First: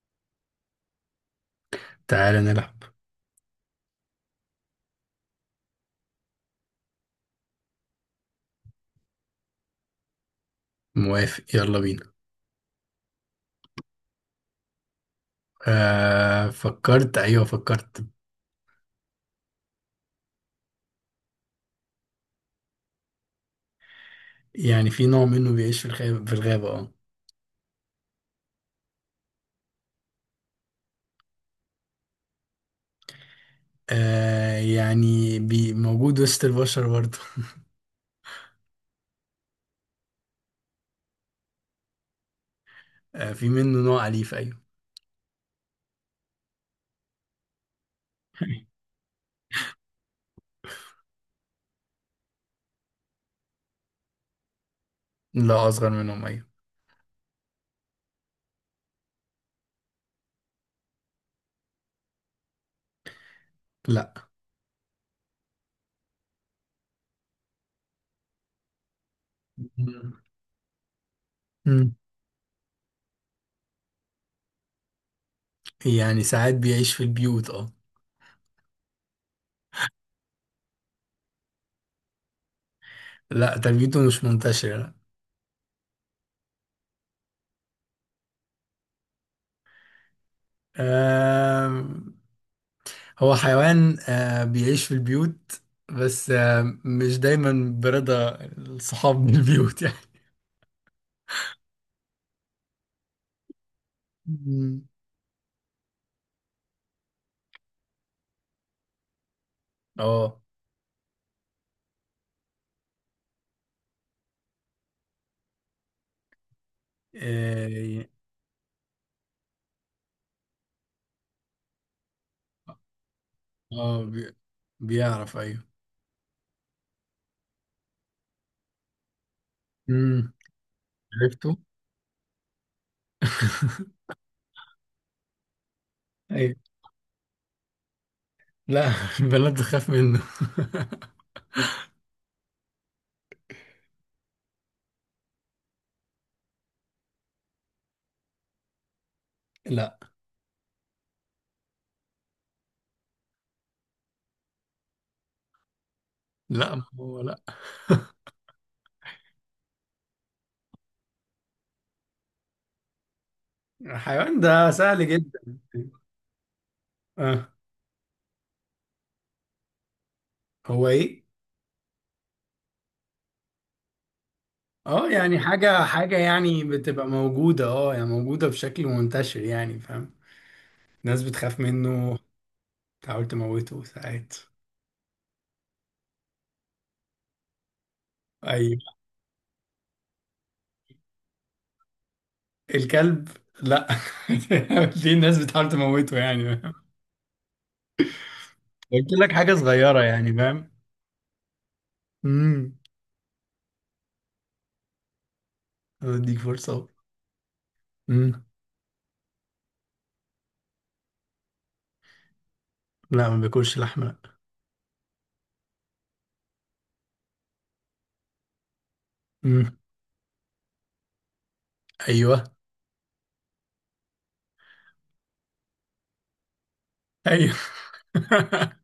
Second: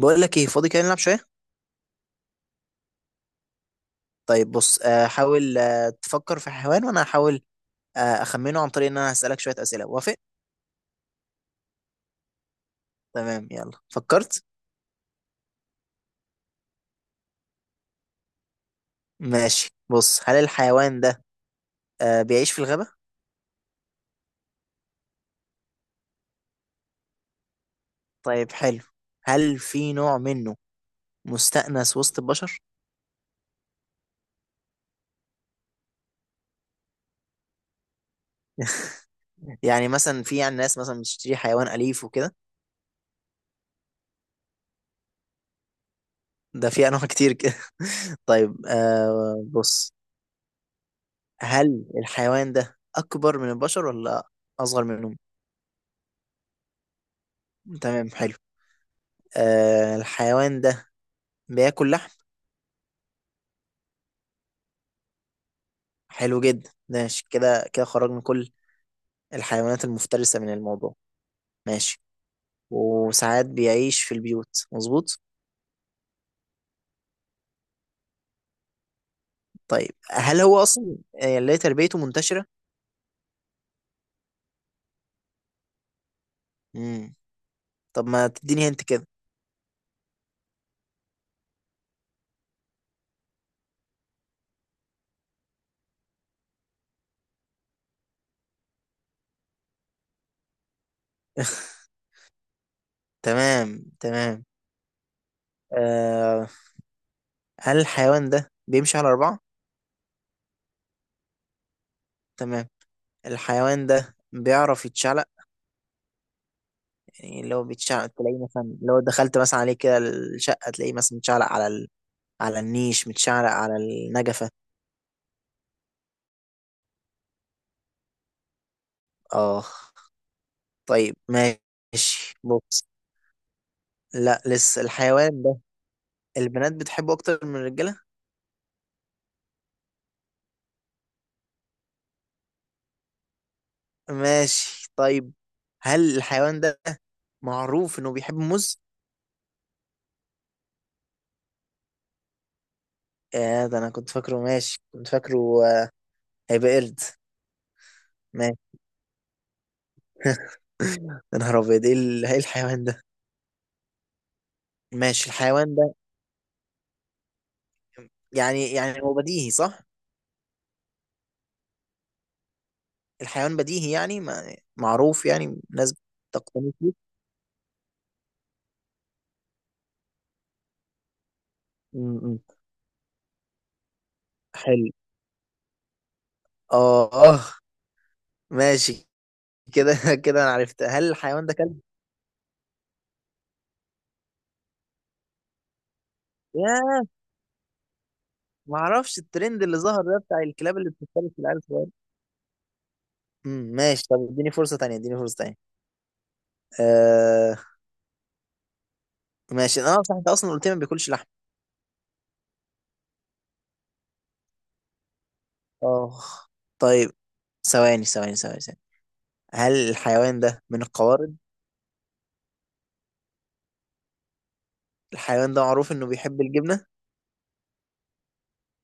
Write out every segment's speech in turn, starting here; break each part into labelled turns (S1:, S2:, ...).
S1: بقول لك ايه؟ فاضي كده، نلعب شويه.
S2: تعالى نلعب.
S1: طيب بص، حاول تفكر في حيوان وانا هحاول اخمنه عن طريق ان انا هسالك شويه اسئله. وافق؟
S2: موافق، يلا بينا.
S1: تمام، يلا فكرت.
S2: فكرت، ايوه فكرت.
S1: ماشي، بص، هل الحيوان ده بيعيش في الغابه؟
S2: يعني في نوع منه بيعيش في الغابة اه.
S1: طيب، حلو. هل في نوع منه مستأنس وسط البشر؟
S2: آه، يعني موجود وسط البشر برضه.
S1: يعني مثلا في يعني ناس مثلا بتشتري حيوان أليف وكده.
S2: آه، في منه نوع أليف، ايوه.
S1: ده في انواع كتير كده. طيب، بص، هل الحيوان ده اكبر من البشر ولا اصغر منهم؟
S2: لا، أصغر منهم، ايوه.
S1: تمام، حلو. الحيوان ده بياكل لحم؟
S2: لا.
S1: حلو جدا. ماشي، كده كده خرج من كل الحيوانات
S2: مم.
S1: المفترسة من الموضوع.
S2: مم.
S1: ماشي، وساعات بيعيش في البيوت، مظبوط؟
S2: يعني ساعات بيعيش في البيوت، اه.
S1: طيب، هل هو أصلا، اللي هي تربيته منتشرة؟
S2: لا، تربيته مش منتشرة، لا.
S1: مم. طب ما تديني هنت كده.
S2: آه، هو حيوان بيعيش في البيوت، بس مش دايما برضا الصحاب من البيوت، يعني.
S1: تمام تمام.
S2: مم.
S1: آه هل الحيوان ده بيمشي على أربعة؟
S2: اه،
S1: تمام. الحيوان ده بيعرف يتشعلق؟ يعني لو
S2: اه،
S1: بيتشعلق تلاقيه مثلا لو دخلت مثلا عليه كده الشقة تلاقيه مثلا متشعلق على ال، على النيش، متشعلق على
S2: آه، بي-
S1: النجفة.
S2: بيعرف، ايوه.
S1: اه.
S2: امم
S1: طيب،
S2: عرفته.
S1: ماشي، بص، لا لسه الحيوان ده
S2: ايوه.
S1: البنات بتحبه اكتر من الرجاله؟
S2: لا، البنات بتخاف منه.
S1: ماشي، طيب، هل الحيوان ده معروف انه بيحب موز؟
S2: لا،
S1: يا ده انا كنت فاكره، ماشي كنت فاكره. آه،
S2: لا،
S1: هيبقى
S2: ما
S1: قرد.
S2: هو، لا.
S1: ماشي. يا نهار ابيض، ايه إيه الحيوان ده؟
S2: الحيوان ده سهل
S1: ماشي،
S2: جدا.
S1: الحيوان ده،
S2: اه،
S1: يعني هو بديهي صح؟
S2: هو ايه.
S1: الحيوان بديهي يعني، ما
S2: اه،
S1: معروف
S2: يعني
S1: يعني.
S2: حاجة
S1: الناس
S2: حاجة، يعني
S1: بتقتني
S2: بتبقى
S1: فيه؟
S2: موجودة، اه يعني موجودة بشكل منتشر، يعني فاهم. ناس بتخاف
S1: م-
S2: منه،
S1: م.
S2: بتحاول تموته ساعات.
S1: حلو. اه،
S2: ايوه.
S1: ماشي كده. كده انا عرفت. هل الحيوان ده كلب؟
S2: الكلب. لا. ليه الناس بتحاول تموته يعني؟
S1: ياه، ما
S2: قلت
S1: اعرفش
S2: لك حاجة
S1: الترند اللي
S2: صغيرة،
S1: ظهر ده
S2: يعني
S1: بتاع
S2: فاهم.
S1: الكلاب اللي بتفترس العيال الصغيره.
S2: امم
S1: امم، ماشي. طب اديني فرصه تانية، اديني فرصه تانية.
S2: اديك فرصة أهو.
S1: آه.
S2: امم
S1: ماشي. انا صح؟ انت اصلا قلت لي ما بياكلش لحم.
S2: لا، ما بياكلش لحمة، لا.
S1: اه، طيب، ثواني ثواني ثواني ثواني. هل
S2: امم
S1: الحيوان ده من القوارض؟
S2: ايوه.
S1: الحيوان ده معروف انه بيحب الجبنه؟
S2: ايوه.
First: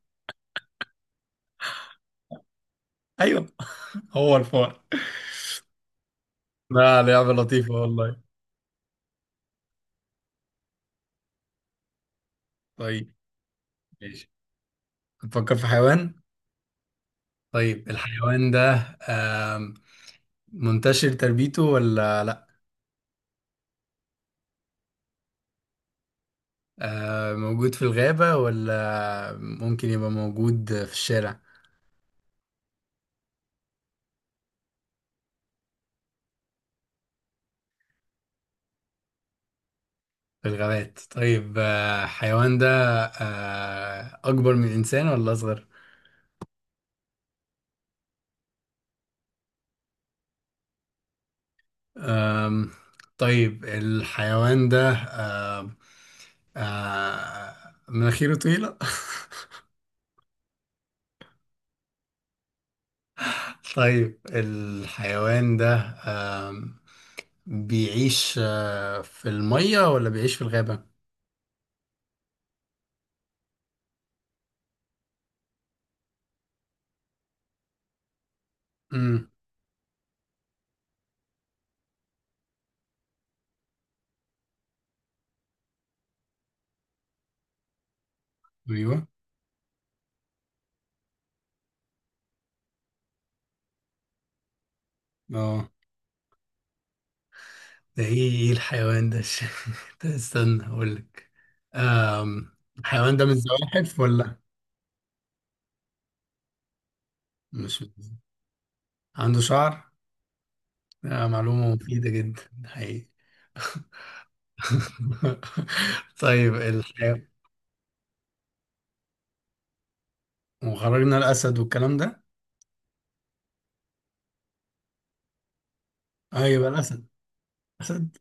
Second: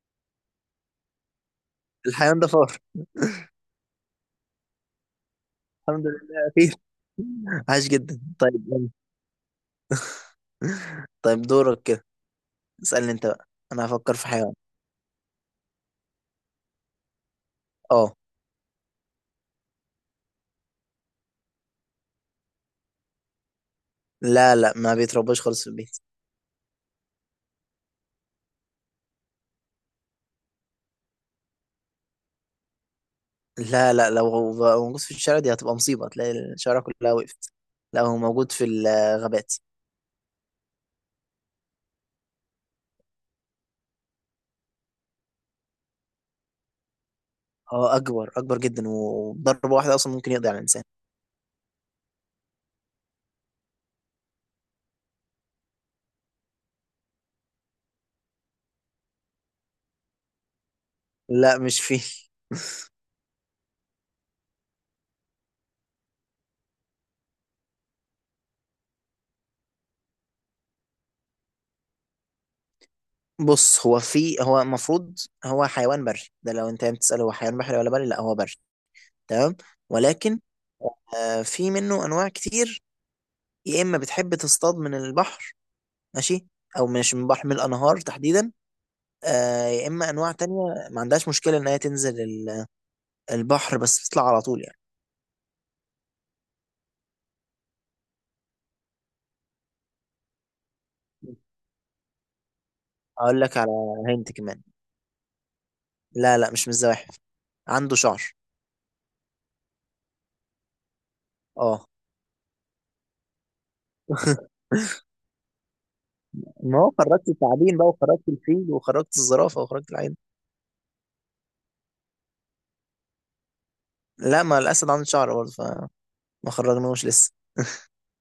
S1: الحيوان ده فار!
S2: ايوه. هو الفار.
S1: الحمد لله اخير.
S2: لا، لعبة لطيفة
S1: عاش
S2: والله.
S1: جدا. طيب يلا. طيب دورك كده. اسالني
S2: طيب
S1: انت بقى، انا هفكر في
S2: ماشي.
S1: حيوان.
S2: بتفكر في حيوان. طيب،
S1: اه.
S2: الحيوان ده آم، منتشر تربيته ولا لا؟
S1: لا لا، ما بيترباش خالص في البيت.
S2: موجود في الغابة ولا ممكن يبقى موجود في الشارع؟
S1: لا لا، لو بقى موجود في الشارع دي هتبقى مصيبة، تلاقي الشارع كلها وقفت. لا، هو موجود في الغابات.
S2: في الغابات. طيب، آه، الحيوان ده أكبر من الإنسان ولا أصغر؟
S1: اه، أكبر، أكبر جدا، وضربة واحدة أصلا ممكن يقضي على الإنسان.
S2: أم، طيب الحيوان ده أم، آه، مناخيره طويلة.
S1: لا مش فيه.
S2: طيب الحيوان ده أم، بيعيش في المية ولا بيعيش في الغابة؟
S1: بص، هو في، هو المفروض هو حيوان بري. ده لو أنت بتسأل هو حيوان بحري ولا بري، لا هو بري.
S2: امم
S1: تمام. ولكن، في منه أنواع كتير، يا إما بتحب تصطاد من البحر، ماشي، أو مش من البحر، من الأنهار تحديدا.
S2: ايوه.
S1: يا إما أنواع تانية ما عندهاش مشكلة إن هي تنزل البحر بس تطلع على طول.
S2: اه. ده ايه، الحيوان ده؟ ده، استنى اقول لك. الحيوان ده من
S1: اقول لك على
S2: الزواحف
S1: هنت
S2: ولا
S1: كمان. لا لا، مش متزوحف،
S2: مش
S1: عنده
S2: من-
S1: شعر.
S2: عنده شعر؟ آه، معلومة
S1: اه.
S2: مفيدة جدا، حقيقي. طيب
S1: ما هو
S2: الحيوان.
S1: خرجت التعابين بقى، وخرجت الفيل، وخرجت الزرافة، وخرجت العين.
S2: وخرجنا الأسد والكلام ده.
S1: لا، ما الأسد عنده شعر برضه، فما
S2: اه، يبقى
S1: خرجناهوش
S2: الأسد.
S1: لسه.
S2: أسد.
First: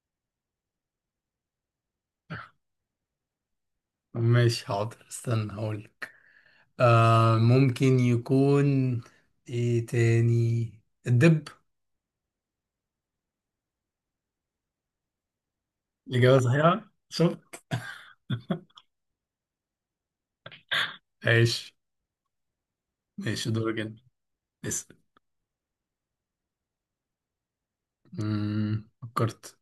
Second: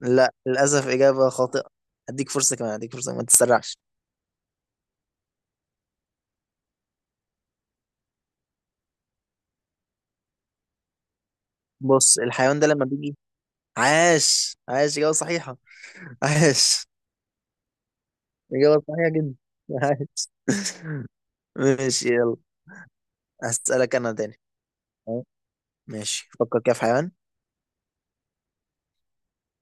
S1: لا، للأسف إجابة خاطئة. هديك فرصة كمان، هديك فرصة، ما تتسرعش.
S2: ماشي، حاضر استنى هقولك. آه، ممكن يكون ايه تاني؟ الدب.
S1: بص، الحيوان ده لما بيجي، عاش عاش، إجابة صحيحة.
S2: الإجابة
S1: عاش،
S2: صحيحة، شوف.
S1: إجابة صحيحة جدا. عاش.
S2: ماشي.
S1: ماشي، يلا.
S2: ماشي، دورك
S1: هسألك
S2: انت.
S1: أنا تاني.
S2: اسأل.
S1: أه، ماشي، فكر كده في حيوان.
S2: مم، فكرت.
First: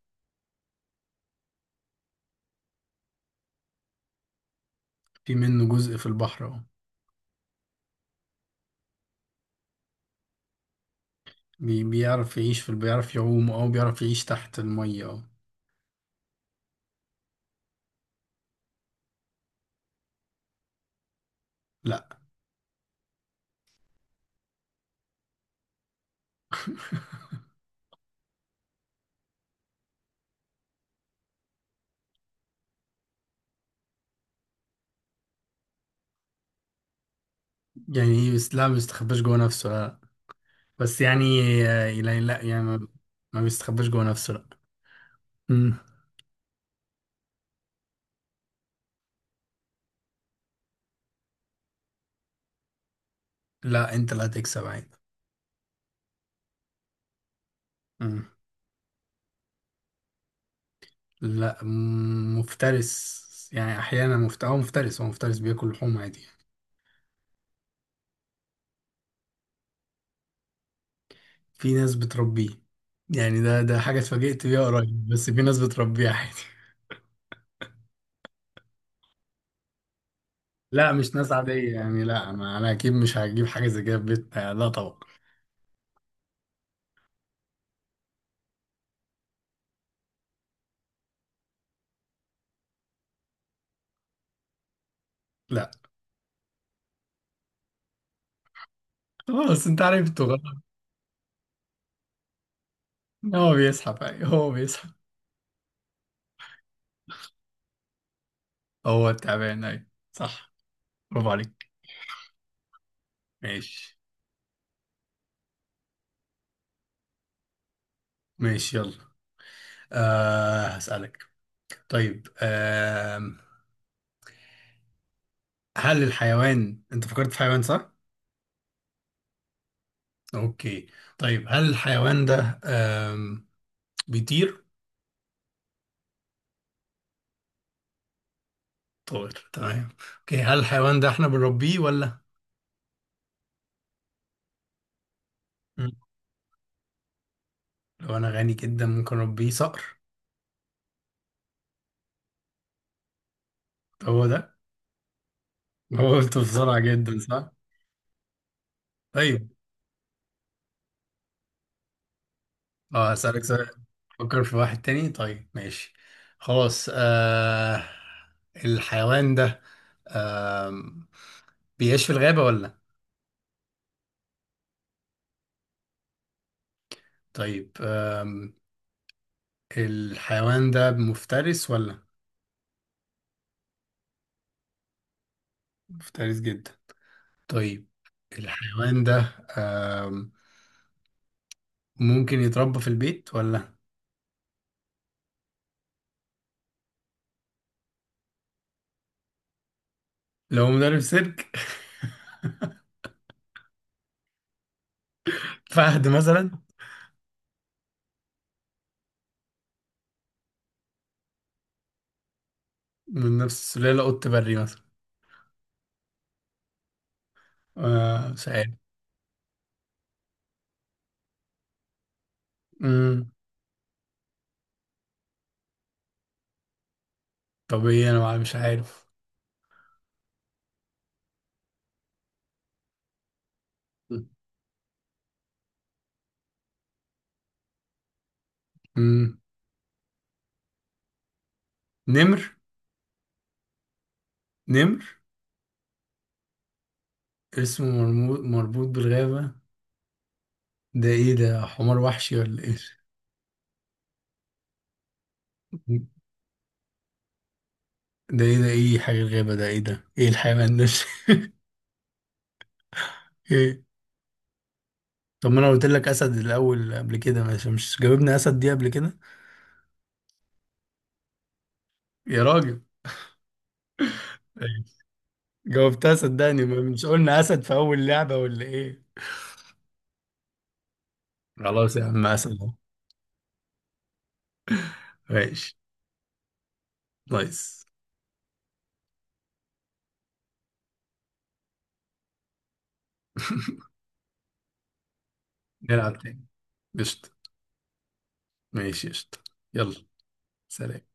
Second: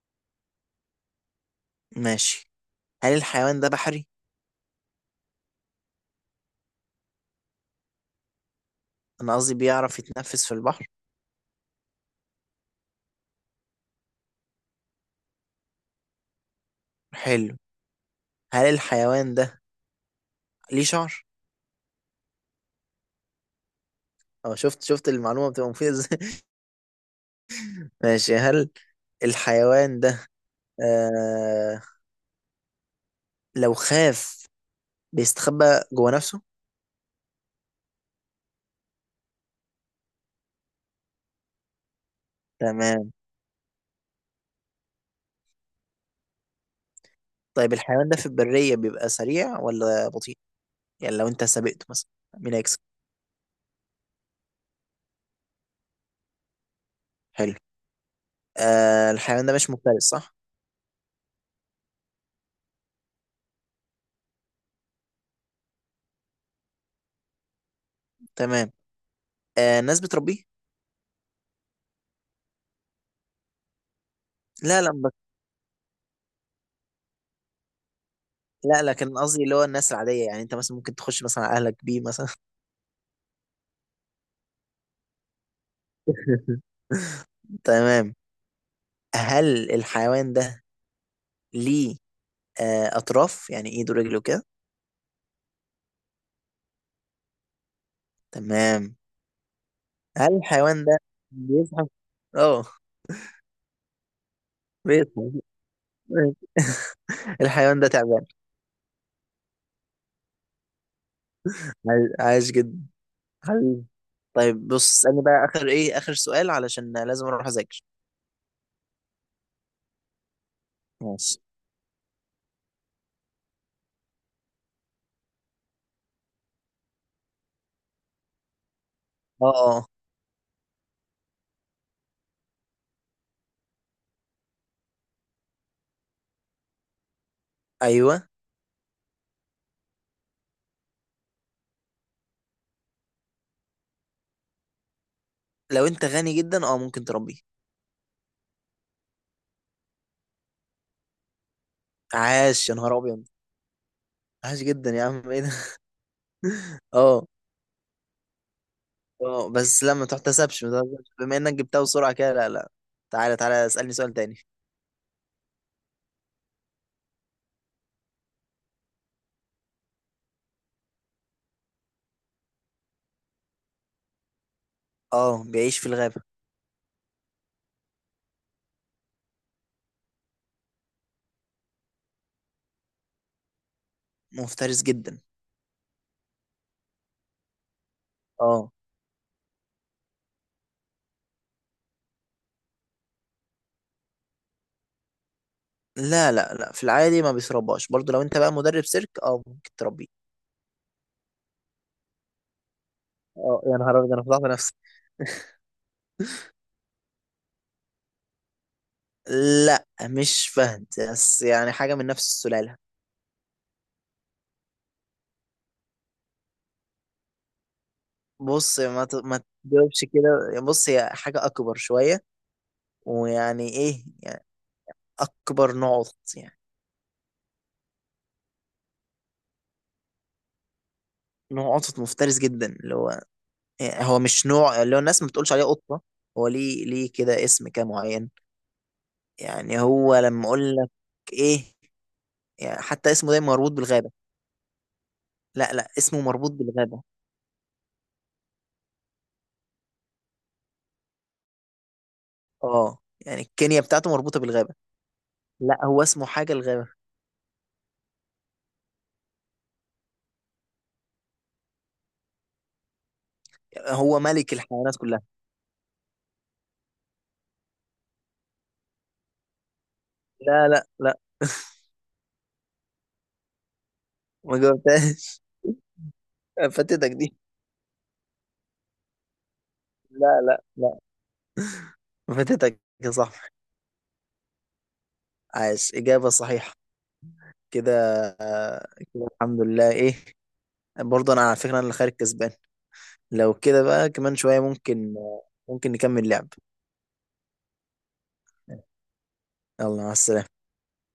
S1: ماشي. هل الحيوان ده بحري؟
S2: في منه جزء في البحر اهو.
S1: أنا قصدي بيعرف يتنفس في البحر؟
S2: بيعرف يعوم، او بيعرف يعيش تحت المية اهو.
S1: حلو. هل الحيوان ده ليه شعر؟
S2: لا.
S1: أه، شفت المعلومة بتبقى مفيدة إزاي؟ ماشي. هل الحيوان ده، آه لو خاف بيستخبى جوه نفسه؟
S2: يعني ايه بس؟ لا، ما بيستخباش جوه نفسه، لا، بس يعني آه، لا، لا، يعني ما
S1: تمام.
S2: ما بيستخباش جوه نفسه، لا. مم.
S1: طيب، الحيوان ده في البرية بيبقى سريع ولا بطيء؟ يعني لو أنت سابقته مثلا، مين هيكسب؟
S2: لا، انت اللي هتكسب عادي.
S1: حلو.
S2: مم.
S1: الحيوان ده مش مفترس، صح؟
S2: لا، مم، مفترس. يعني احيانا مفت... هو مفترس هو مفترس، بياكل لحوم عادي يعني.
S1: تمام. الناس بتربيه؟
S2: في ناس بتربيه، يعني ده حاجة اتفاجئت بيها
S1: لا لا
S2: قريب، بس في ناس بتربيه عادي.
S1: لا، لكن قصدي اللي هو الناس العادية، يعني أنت مثلا
S2: لا،
S1: ممكن
S2: مش
S1: تخش
S2: ناس
S1: مثلا على
S2: عادية،
S1: أهلك بيه
S2: يعني
S1: مثلا.
S2: لا، ما انا اكيد مش هجيب حاجة زي كده في بيتنا، لا طبعا.
S1: تمام. هل الحيوان ده ليه أطراف يعني إيده ورجله كده؟
S2: لا.
S1: تمام.
S2: خلاص، انت عرفته
S1: هل
S2: غلط.
S1: الحيوان ده بيزحف؟ اه،
S2: هو بيسحب، اي، هو بيسحب.
S1: بيزحف. الحيوان ده تعبان!
S2: هو التعبان، اي صح، برافو عليك.
S1: عايش جدا، حبيبي.
S2: ماشي.
S1: طيب، بص، اسألني بقى آخر، إيه آخر سؤال، علشان لازم أروح أذاكر.
S2: ماشي، يلا. آه، هسألك.
S1: ماشي.
S2: طيب، آه، هل الحيوان انت فكرت في حيوان صح؟
S1: اه. اه.
S2: اوكي. طيب، هل الحيوان ده بيطير؟
S1: أيوه.
S2: طائر، تمام. اوكي، هل الحيوان ده احنا بنربيه ولا؟
S1: لو
S2: مم.
S1: أنت غني جدا، اه ممكن تربيه.
S2: لو انا غني جدا ممكن اربيه، صقر.
S1: عاش يا نهار أبيض.
S2: هو ده؟
S1: عاش جدا، يا عم إيه ده؟
S2: هو قلت بسرعة جدا
S1: اه.
S2: صح؟ طيب.
S1: اه، بس لا، ما تحتسبش ما تحتسبش. بما إنك جبتها بسرعة كده، لا لا.
S2: اه،
S1: تعالى
S2: هسألك
S1: تعالى
S2: سؤال.
S1: اسألني سؤال تاني.
S2: فكر في واحد تاني. طيب ماشي. خلاص الحيوان ده آم... بيعيش في الغابة ولا؟
S1: اه، بيعيش في الغابة.
S2: طيب الحيوان ده مفترس ولا؟
S1: مفترس جدا.
S2: مفترس جدا. طيب
S1: اه.
S2: الحيوان ده ممكن يتربى في البيت ولا؟
S1: لا لا لا، في العادي ما بيشربهاش برضو. لو انت بقى مدرب سيرك، اه ممكن تربيه.
S2: لو مدرب سيرك.
S1: اه، يا نهار ابيض، انا فضحت نفسي.
S2: فهد مثلا.
S1: لا، مش فهد، بس يعني حاجة من نفس السلالة.
S2: من نفس السلالة، قط بري مثلا. آه، مش عارف.
S1: بص، ما تجاوبش كده. بص، هي حاجة أكبر شوية.
S2: مم.
S1: ويعني إيه يعني، أكبر نوع قطط يعني،
S2: طب ايه؟ مش عارف.
S1: نوع قطط مفترس جدا، اللي هو، يعني هو مش نوع اللي هو الناس ما بتقولش عليه قطة. هو ليه، كده اسم كده معين.
S2: مم.
S1: يعني هو لما أقول لك إيه،
S2: نمر.
S1: يعني حتى اسمه دايما مربوط بالغابة.
S2: نمر.
S1: لا لا، اسمه مربوط بالغابة.
S2: اسمه مربوط بالغابة. ده ايه؟ ده حمار وحشي ولا ايه؟
S1: اه. يعني الكينيا بتاعته مربوطة بالغابة. لا، هو اسمه حاجة الغابة.
S2: ده ايه؟ ده ايه حاجة الغابة؟ ده ايه؟ ده ايه الحيوان ده؟ ايه؟
S1: هو ملك الحيوانات كلها.
S2: طب ما انا قلت لك اسد الاول قبل كده، مش جاوبنا اسد دي قبل كده؟
S1: لا لا لا،
S2: يا راجل،
S1: ما جاوبتهاش.
S2: جاوبتها صدقني، ما مش
S1: فاتتك دي.
S2: قلنا اسد في اول لعبة ولا ايه؟
S1: لا لا لا،
S2: خلاص يا عم، اسد أهو.
S1: فاتتك يا صاحبي.
S2: ماشي.
S1: عاش، إجابة صحيحة.
S2: نايس.
S1: كده، آه، كده الحمد لله، ايه، برضه انا على فكرة انا اللي خارج كسبان. لو كده بقى كمان شوية ممكن، ممكن
S2: نلعب
S1: نكمل
S2: تاني.
S1: لعب.
S2: قشطة. ماشي قشطة.
S1: يلا،
S2: يلا.
S1: مع السلامة.
S2: سلام.